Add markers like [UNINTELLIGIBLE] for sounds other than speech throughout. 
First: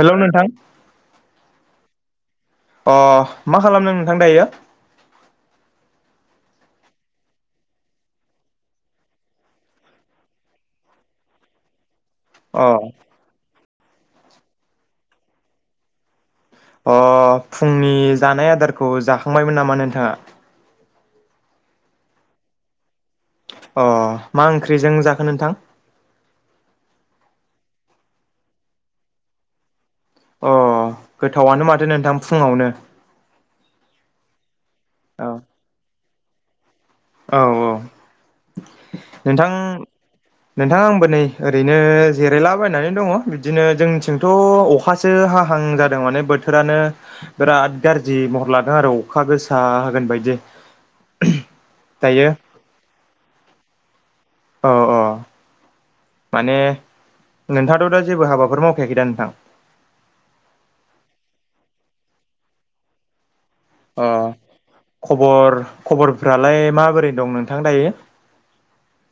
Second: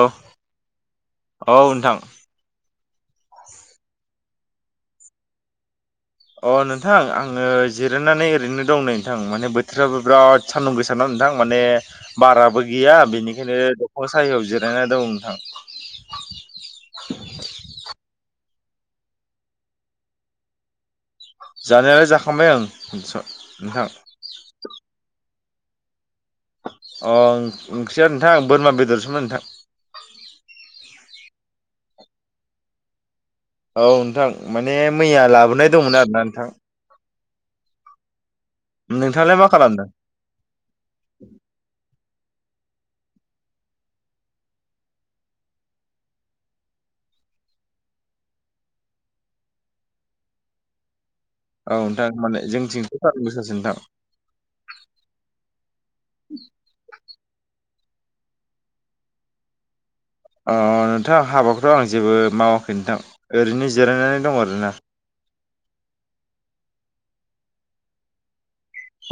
हेल' नोंथां औ नोंथां अ मा खालामदों नोंथां दायो अ नोंथां आङो जिरायनानै ओरैनो दं नै नोंथां माने बोथोराबो बिराद सान्दुं गोसाना नोंथां माने अ बाराबो गैया बेनिखायनो दंफां सायायाव जिरायना दं नोंथां अ फुंनि जानाय आदारखौ जाखांबायमोन नामा नोंथाङा जानायालाय जाखांबाय ओं। अ मा ओंख्रिजों जाखो नोंथां। अ ओंख्रिया नोंथां बोरमा बेदरसोमोन नोंथां। अ गोथावानो माथो नोंथां फुङावनो। औ नोंथां माने मैया औ लाबोनाय दंमोन आरो ना नोंथां औ औ। नोंथाङालाय मा नोंथां खालामदों नोंथां आंबो नै ओरैनो जिरायला बायनानै दङ बिदिनो जोंनिथिंथ' अखासो हाहां जादों माने बोथोरानो बिराद राथ गाज्रि महर लादों आरो अखा गोसा होगोन बायदि औ नोंथां दायो माने जोंथिंथ' सानदुं गोसासो नोंथां औ औ माने नोंथाङाथ' दा जेबो हाबाफोर मावखायाखै दा नोंथां अ नोंथां हाबाखौथ' आं जेबो मावाखै नोंथां ओरैनो अ जिरायनानै दं आरोना। खबर खबरफ्रालाय माबोरै दं नोंथां दायो।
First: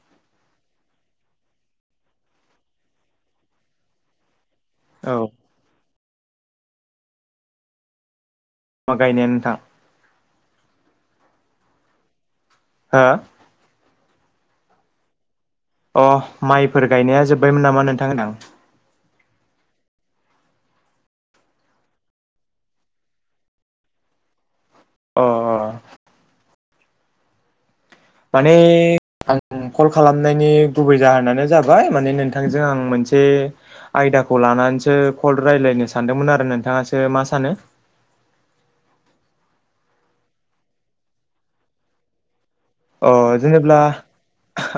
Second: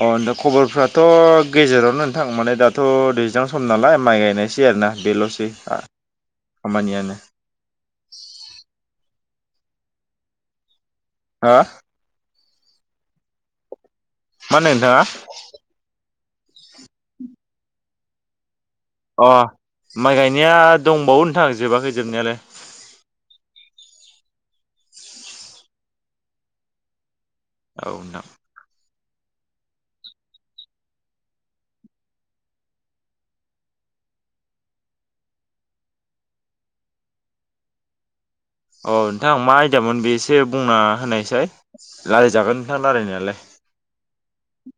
अ द खबरफ्राथ' गेजेरावनो नोंथां माने दाथ' दैज्लां सम नालाय माइ गायनाय सै आरोना औ बेलसै आ खामानियानो मा गायनायानो नोंथां हा हा मा होनदों नोंथाङा अ माइफोर गायनाया जोब्बायमोन नामा नोंथां होनदां अ माइ गायनाया दंबावो नोंथां जोबाखै जोबनायालाय अ औ नोंथां माने आं कल खालामनायनि गुबै जाहोनानो जाबाय माने नोंथांजों आं मोनसे आयदाखौ लानानैसो कल राय्लायनो सानदोंमोन आरो नोंथाङासो मा सानो अ नोंथां मा आयदमोन बेसो बुंना होनायसाय लायरायजागोन। अ जेनेब्ला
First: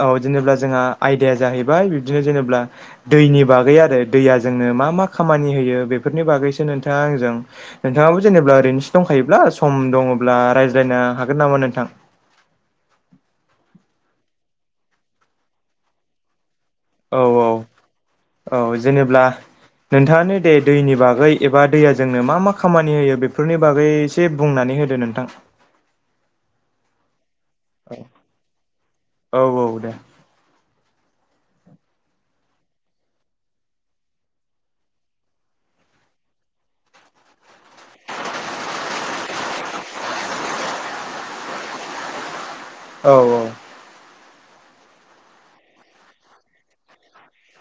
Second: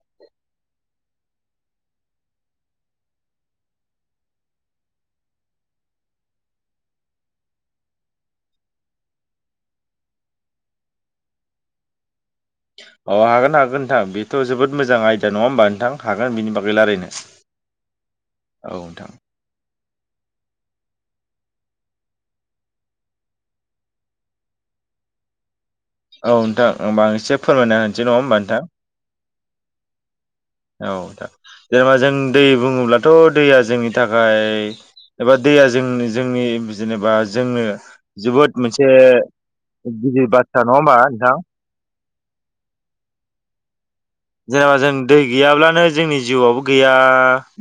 औ जेनेबा जोंहा आयदाया जाहैबाय बिबदिनो जेनेब्ला दैनि बागै आरो दैया जों नो मा मा खामानि होयो बेफोरनि बागैसो नोंथाङा आंजों नोंथाङाबो जेनेब्ला ओरैनोसो दंखायोब्ला सम दङब्ला रायज्लायनो हागोन नामा नोंथां अ हागोन हागोन नोंथां बेथ' जोबोद मोजां आयदा नङा होमबा नोंथां हागोन बेनि बाग औ औ औ जेनेब्ला नोंथाङानो दे दैनि बागै एबा दैया जोंनो मा मा खामानि होयो बेफोरनि बागै एसे बुंनानै हो दो नोंथा औ नोंथां होमबा आं एसे फोरमायना होनसै नङा होमबा नोंथां। औ औ दे। औ दे जेनेबा जों दै बुङोब्लाथ दैया जोंनि थाखाय एबा दैया जों जोंनि जेनेबा जोंनो जोबोद मोनसे गिदिर बाथ्रा नङा होमबा नोंथां औ औ। जेनेबा जों दै गैयाब्लानो जोंनि जिउआबो गैया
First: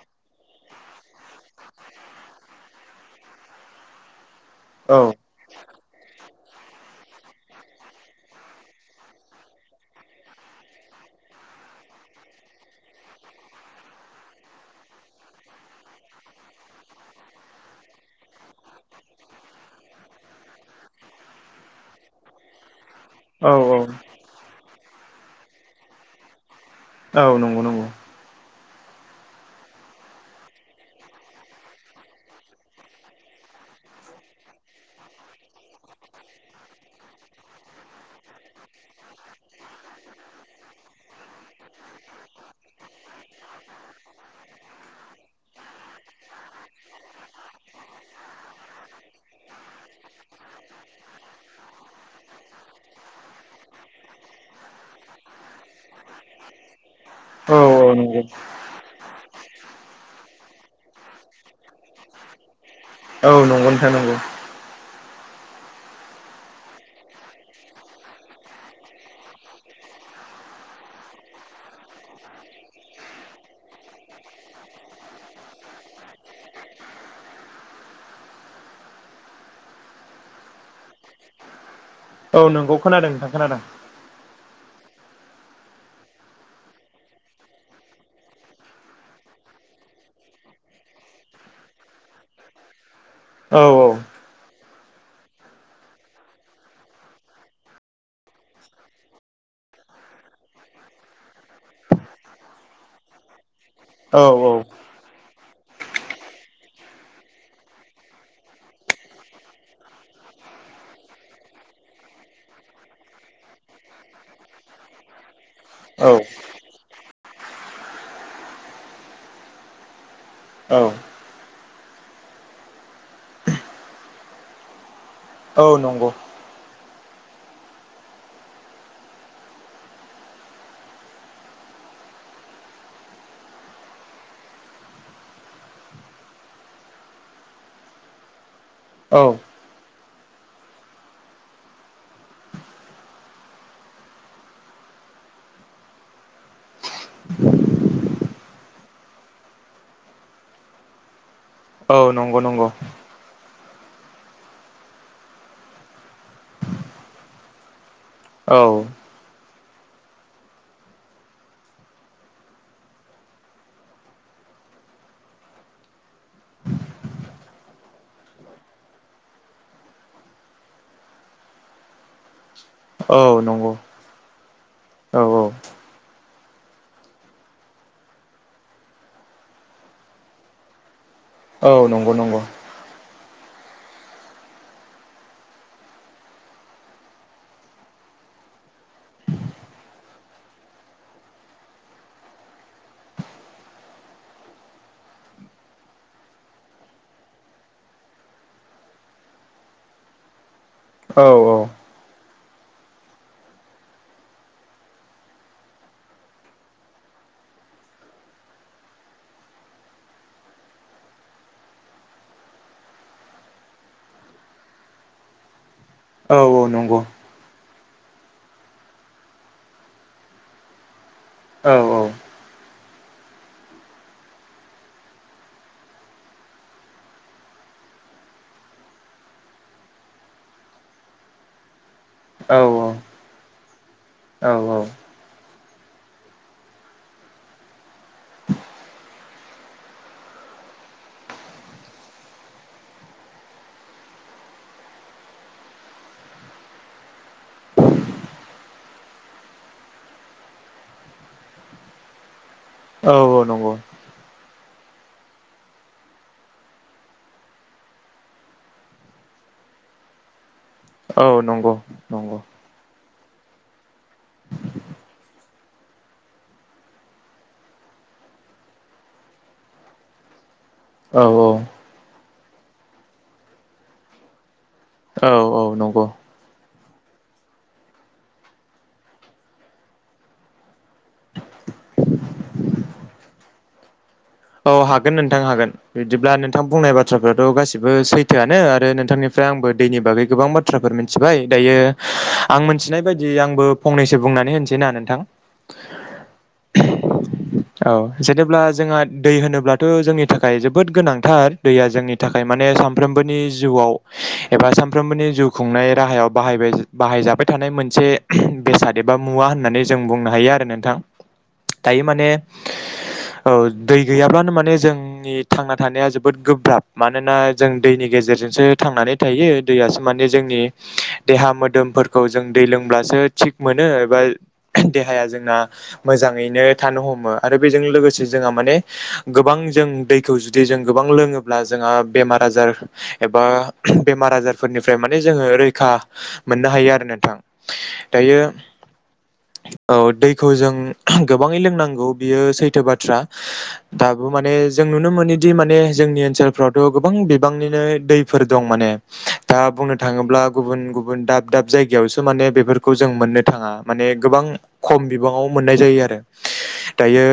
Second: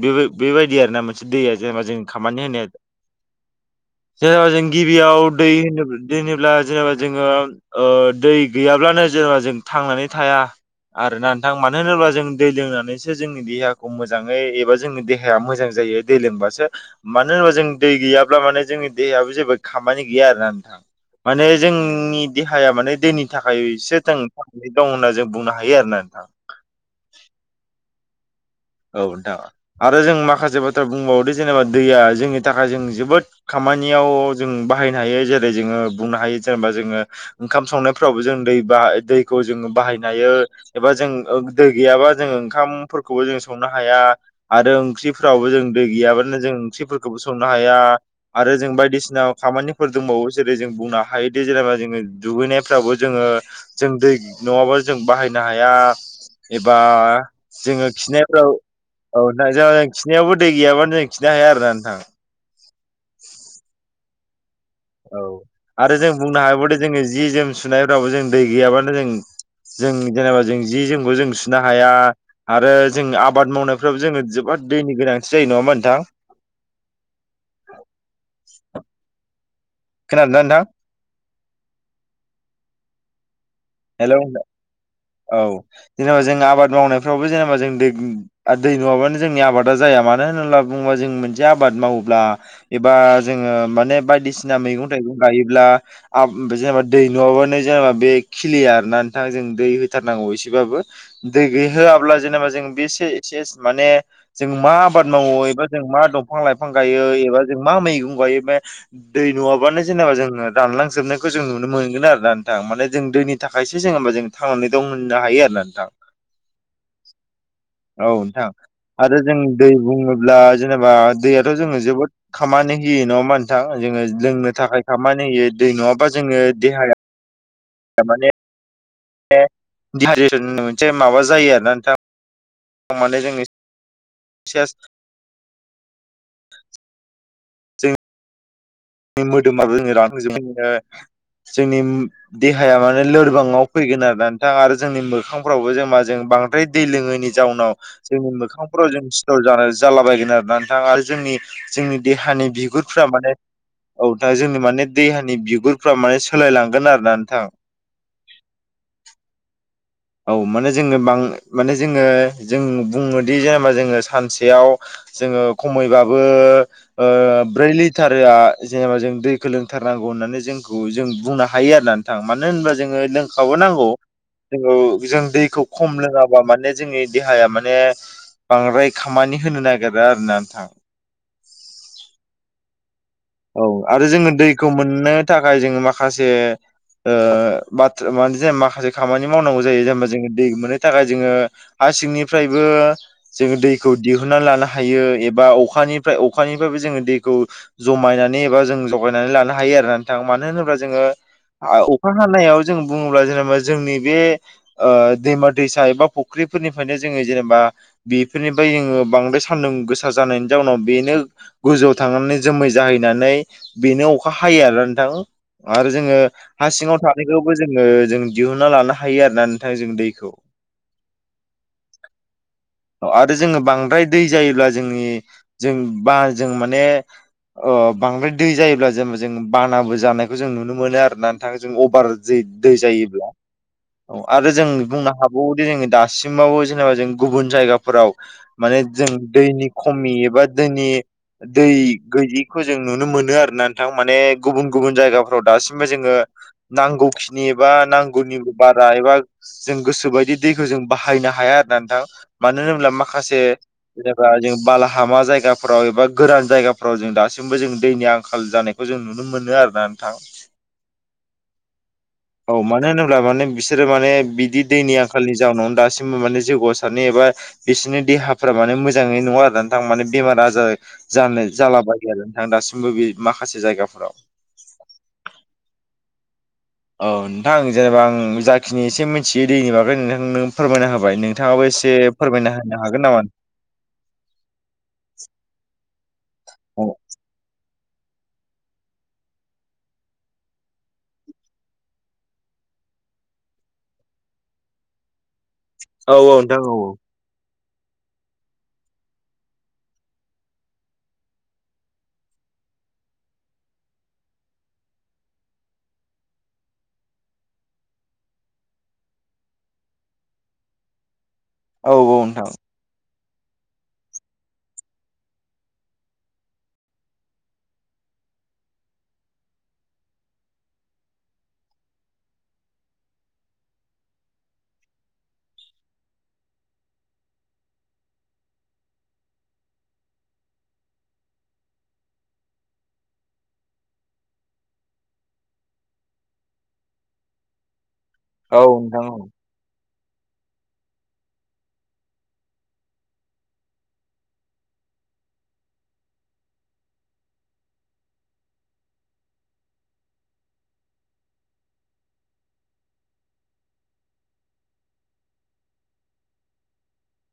बेबो बेबायदि आरोना मोनसे दैया जेनेबा जों खामानि होनाया [INAUDIBLE] जेनबा जों औ गिबियाव दै होनो जेनेबा जोङो ओ दै गैयाब्लानो जेनेबा जों थांनानै थाया आरो ना थां मानो होनोब्ला जों दै लोंनानैसो जोंनि देहाखौ मोजाङै एबा जोंनि देहाया मोजां जायो दै लोंबा बासो मानो होनोबा जों दै गैयाब्ला माने जोंनि देहायाबो जेबो खामानि गैया आरोना नोंथां माने जोंनि देहाया माने दैनि औ थाखायसो औ जों थांनानै दं होनना जों बुंनो हायो आरोना नोंथां। औ नंगौ नंगौ औ नोंथां आरो जों माखासे बाथ्रा बुंबावदो जेनेबा दैया जोंनि थाखाय जों जोबोद खाम मानियाव जों बाहायनो हायो जेरै जोङो बुंनो हायो जेनेबा जोङो ओंखाम संनायफ्रावबो जों दै बा दैखौ जोङो बाहायनो हायो एबा जों ओ दै गैयाबा जों ओंखामफोरखौबो जों संनो हाया आरो ओंख्रिफोरावबो जों दै गैयाबानो जों ओंख्रिफोरखौबो संनो हाया आर रो जों बायदिसिना खामानिफोर दंबावो जेरै जों बुंनो हायोदि जेनेबा जोङो दुगैनायफ्रावबो जोङो जों दै नङाबा जों बाहायनो हाया एबा औ औ जोङो नंगौ खिनाय औ औ नोंथां जों खिनायावबो दै गैयाबानो जों खिनो हाया आरोना नोंथां। औ नंगौ नोंथां नंगौ। औ आरो जों बुंनो हाबावोदि जोङो जि जोम सुनायफ्रावबो जों दै गैयाबानो जों जों जेनेबा जों जि जोमखौ जों सुनो हाया आरो जों आबाद मावनायफ्राबो जोङो जोबोद दैनि गोनांथि जायो‌ नङा होमबा नोंथां [UNINTELLIGIBLE] [INAUDIBLE] खोनादों ना नोंथां औ नोंगौ खोनादों नोंथां खोनादों। हेल'। [UNINTELLIGIBLE] औ जेनेबा जों आबाद मावनायफ्रावबो जेनेबा जों दै ओ दै नङाबानो जोंनि आबादा जाया। मानो होनोब्ला बुङोबा जों मोनसे आबाद मावोब्ला एबा जोङो औ औ माने बायदिसिना मैगं थाइ थाइगं गायोब्ला आब आमफाय जेनेबा दै नङाबानो जेनेबा बे खिलिआ आरोना नोंथां जों दै हो थारनांगौ एसेबाबो। दै गै होआब्ला जेनेबा जों बे से-सेस माने औ जों औ मा आबाद मावो एबा जों मा दंफां लाइफां गायो एबा जों मा मैगं गायो बे दै नङाबानो जेने। जों रानलांजोबनायखौ जों नुनो मोनो आरो ना नोंथां माने जों दैनि थाखायसो जों होमबा जों थांनानै दं होननो हायो आरो ना नोंथां। औ औ नोंथां आरो जों दै बुङोब्ला औ जेनेबा दैयाथ' जोङो जोबोद खामानि जेनिखि नङा होमबा नोंथां जोङो लोंनो थाखाय खामानि होयो औ दै नङाबा नंगौ जोङो देहाया थार माने माबा जायो आरोना नोंथां। माने जों बिसेस जों औ मोदोमाबो जोङो रानखांजोबो जोंनि देहाया माने लोरबाङाव फैगोन आरो नोंथां आरो जोंनि मोखांफ्रावबो जों जेनबा जों बांद्राय दै लोङैनि जाउनाव जोंनि मोखांफ्राव जों सिथर जालाबायगोन आरो नोंथां आरो जोंनि औ जोंनि नंगौ देहानि नंगौ बिगुरफ्रा माने औ नोंथां जोंनि माने दैेहानि बिगुरफ्रा माने सोलायलांगोन आरोना नोंथां औ औ माने जोङो बां माने जोङो जों बुङोदि जेनेबा जोङो सानसेयाव जोङो खमैबाबो ओ ब्रै लिटारआ जेनेबा जों दैखौ लोंथारनांगौ होननानै जोंखौ जों बुंनो हायो आरो ना नोंथां मानो होनबा जोङो औ नंगौ लोंखाबोनांगौ ओ औ जों दैखौ खम लोङाबा माने जोंनि देहाया माने बांद्राय खामानि होनो नागिरा आरोना नोंथां। औ नंगौ नंगौ। औ आरो जोङो दैखौ मोननो थाखाय जोङो माखासे ओ बाथ्रा माने जेनबा माखासे खामानि मावनांगौ जायो जेनेबा जोङो दै मोननो थाखाय जोङो हा सिंनिफ्रायबो जोङो दैखौ दिहुननानै लानो हायो एबा अखानिफ्राय अखानिफ्रायबो जों जों दैखौ जमायनानै एबा जों जगायनानै लानो हायो आरो नोंथां मानो होनोब्ला जोङो औ औ आ अखा हानायाव जों बुङोब्ला जेनेबा जोंनि बे ओ दैमा दैसा एबा फुख्रिफोरनिफ्रायनो जोङो जेनेबा बेफोरनिफ्राय जोङो बांद्राय सान्दुं गोसा जानायनि जाउनाव बेनो गोजौआव थांनानै जोमै जाहैनानै बेनो अखा हायो आरो नोंथां। आरो जोङो औ हा नंगौ सिङाव थानायखौबो जोङो जों दिहुनना लानो हायो आरोना नोंथां जों दैखौ। औ औ आरो जोङो बांद्राय दै जायोब्ला जोंनि जों बा जों माने ओ बांद्राय दै जायोब्ला जेनेबा जों बानाबो जानायखौ जों नुनो मोनो आरोना नोंथाङा जों अभार जै दै जायोब्ला। औ आरो जों बुंनो हाबावोदि जोङो दासिमबावबो जेनेबा जों गुबुन जायगाफोराव माने जों दैनि खमि एबा दैनि दै गैयिखौ जों नुनो मोनो आरोना नोंथां माने गुबुन गुबुन जायगाफोराव दासिमबो जोङो नांगौखिनि एबा नांगौनि बारा एबा जों गोसोबायदि दैखौ जों बाहायनो हाया। आरोना नोंथां मानो होनोब्ला औ माखासे नंगौ जेनोबा जों बाला हामा जायगाफ्राव एबा गोरान जायगाफ्राव जों दासिमबो जों दैनि आंखाल जानायखौ जों नुनो मोनो आरोना। थां औ नंगौ नंगौ। अब्ला माने बिसोरो माने बिदि दैनि आंखालनि जाउनाव दासिमबो माने जौगासार नेबा बिसोरनि देहाफोरा माने मोजाङै नङा आरो नोथां माने बेमार आजार औ जानो जाला बायो आरो नोंथां दासिमबो बे माखासे जायगाफोराव। औ नंगौ औ औ नोंथां जेनेबा आं जाखिनि एसे मिथियो दैनि बागै नोंथांनो फोरमायना होबाय नोंथाङाबो एसे फोरमायना होनो हागोन नामा औ हागोन नोंथां हागोन बिदिब्ला नोंथां औ बुंनाय बाथ्राफ्राथ' गाैसैबो सैथोआनो आरो नोंथांनिफ्राय आंबो दैनि बागै गोबां बाथ्राफोर मिथिबाय दायो आं मोनथिनाय बायदि आंबो फंनैसो बुंनानै होनसै ना नोंथां। औ औ नोंथां औ औ। औ जेनेब्ला जोंहा दै होनोब्लाथ' जोंनि थाखाय जोबोद गोनांथार दैया जोंनि थाखाय माने सानफ्रोमबोनि जिउआव एबा सानफ्रोमबोनि जिउ खुंनाय राहायाव बाहायबाय बाहायजाबाय थानाय मोनसे बेसाद एबा मुवा होननानै जों बुंनो हायो आरो नोंथां। औ दायो माने नोंथां ओ दै गैयाब्लानो माने जोंनि थांना थानाया जोबोद गोब्राब मानोना जों दैनि गेजेरजोंसो थांनानै थायो दैयासो माने जोंनि देहा मोदोमफोरखौ जों दै लोंब्लासो थिग मोनो एबा देहाया जोंना मोजाङैनो थानो हमो आरो बेजों लोगोसे जोंहा माने गोबां जों दैखौ जुदि जों गोबां लोङोब्ला जोंहा बेमार आजार एबा बेमार आजारफोरनिफ्राय माने जोङो रैखा मोननो हायो आरो नोंथां। दायो औ नोंथां। औ दैखौ जों गोबाङै लोंनांगौ बियो सैथो बाथ्रा। दाबो माने जों नुनो मोनोदि माने जोंनि ओनसोलफ्रावथ' गोबां बिबांनिनो दैफोर दं माने। दा बुंनो थाङोब्ला गुबुन गुबुन दाब दाब जायगायावसो माने बेफोरखौ जों मोननो थाङा। माने गोबां खम बिबाङाव मोननाय जायो आरो दायो।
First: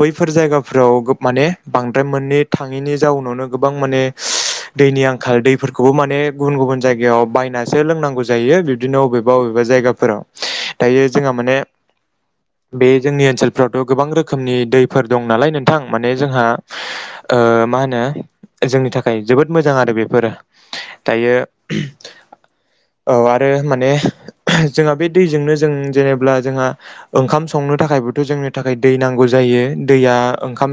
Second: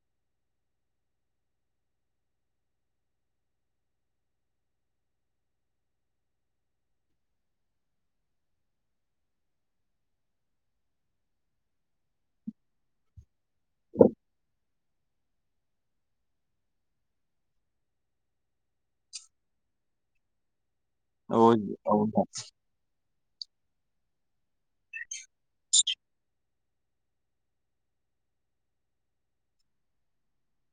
बैफोर जायगा फोराव माने बांद्राय मोननो थाङैनि जाउनावनो गोबां माने दैनि आंखाल दैफोरखौबो माने गुबुन गुबुन जायगायाव बायनासो लोंनांगौ जायो। बिब्दिनो अबेबा अबे बा जायगाफोराव दायो जोंहा माने बे जोंनि ओनसोलफोरावथ' गोबां रोखोमनि दैफोर दं नालाय नों थां माने जोंहा मा होनो जोंनि थाखाय जोबोद मोजां आरो बेफोरो। दायो औ औ नोंथां औ आरो माने जोंहा बे दैजोंनो जों जेनेब्ला जोंहा ओंखाम संनो थाखायबोथ' जों जोंनो थाखाय दै नांगौ जायो। दैया ओंखाम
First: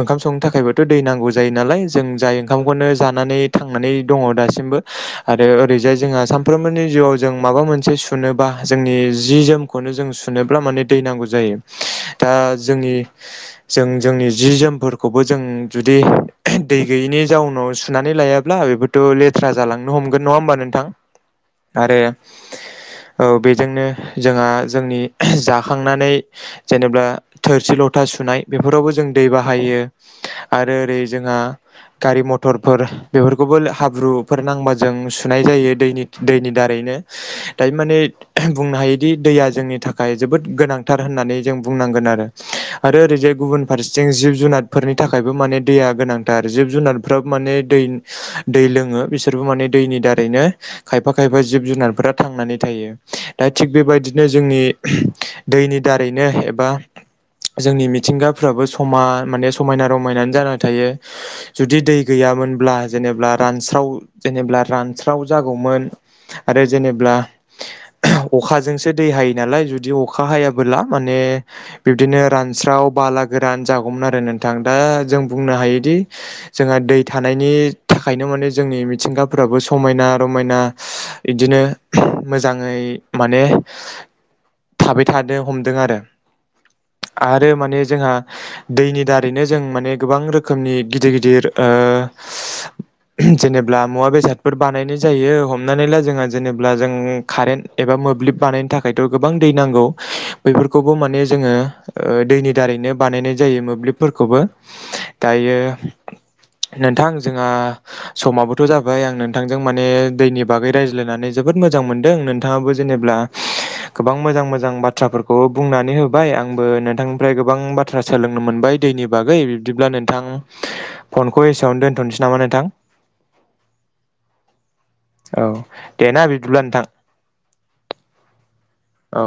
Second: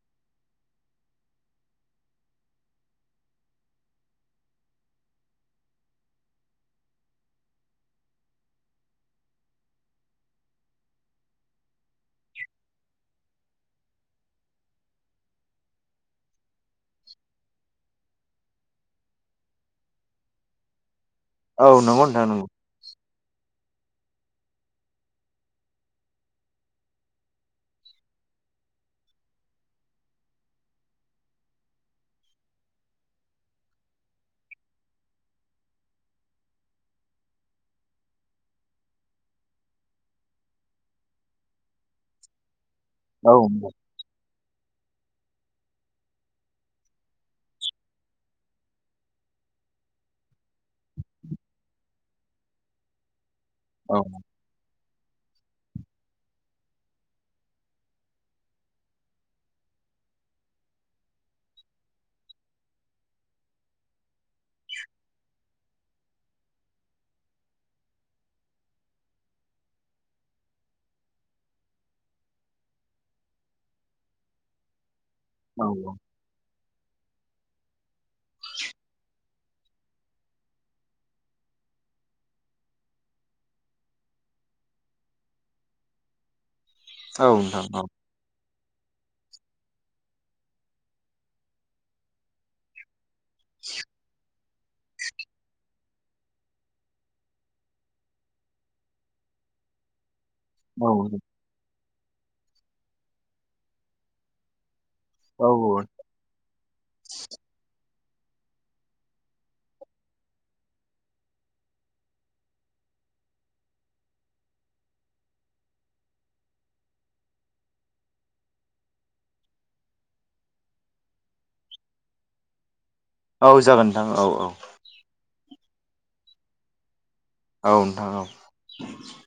ओंखाम संनो थाखायबोथ' दै नांगौ जायो नालाय जों जाय ओंखामखौनो जानानै थांनानै दं दासिमबो आरो ओरैजाय जोंहा सानफ्रोमबोनि जिवाव जों माबा मोनसे सुनोबा जोंनि जि जोमखौनो जों सुनोब्ला माने दै नांगौ जायो। दा जोंनि जों जोंनि जि जोमफोरखौबो जों जुदि दै गैयिनि जाउनाव सुनानै लायाब्ला बेफोरथ' लेथ्रा जालांनो हमगोन नङा होमबा नोंथां? औ आरो नंगौ नोंथां औ। औ बेजोंनो जोंहा जोंनि जाखांनानै जेनेबा थोरसि ल था सुनाय बेफोरावबो जों दै बाहायो आरो ओरै जोंहा गारि मथरफोर बेफोरखौबो हाब्रुफोर नांबा जों सुनाय जायो दैनि दैनि दारै। दायो माने बुंनो हायोदि दैया जोंनि थाखाय जोबोद गोनांथार होननानै जों बुं नांगोन आरो। आरो औ ओरैजाय गुबुन फारसेथिं जिब जुनार फोरनि थाखायबो माने दैया गोनांथार। जिब जुनारफ्राबो माने दै दै लोङो बिसोरबो माने दैनि दारैनो खायफा खायफा जिब जुनारफोरा थांनानै थायो। दा थिग नोंथां बेबायदिनो जोंनि दैनि दारैनो एबा जोंनि मिथिंगाफ्राबो समान माने समायना रमायनानै जानानानै थायो। जुदि दै गैया मोनब्ला जेनेब्ला रानस्राव जेनेब्ला रानस्राव जागौमोन आरो जेनेब्ला अखाजोंसो दै हायो नालाय जुदि अखा हायाबोला माने बि दिनो रानस्राव बाला गोरान जागौमोन आरो नोंथां। दा जों बुंनो औ हायोदि जोंहा दै थानायनि थाखायनो माने जोंनि मिथिंगाफोराबो समायना रमायना इदिनो मोजाङै माने थाबाय थादों हमदों आरो। औ आरो नोंथां औ माने जोंहा दैनि दारैनो जों माने गोबां रोखोमनि गिदिर गिदिर ओ जेनेब्ला मुवा बेसाद फोर बानायनाय जायो हमनानै ला जोंहा जेनेबा जों कारेन्ट एबा मोब्लिब बानायनो थाखायथ' गोबां दै नांगौ। औ बेफोरखौबो माने जोङो दैनि दारैनो बानायनाय जायो मोब्लिबफोरखौबो। औ दायो नोंथां जोंहा समाबोथ' जाबाय आं नोंथांजों माने दैनि बागै रायज्लायनानै जोबोद मोजां मोनदों नोंथाङाबो जे नेब्ला गोबां मोजां-मोजां बाथ्राफोरखौ बुंनानै होबाय। आं आंबो नोंथांनिफ्राय गोबां बाथ्रा सोलोंनो मोनबाय दैनि बागै बिदिब्ला नोंथां फनखौ एसेआवनो दोनथ'नोसै नामा नोंथां? औ जागोन नोंथां। औ औ। औ दे ना बिदिब्ला नोंथां। औ नोंथां औ। औ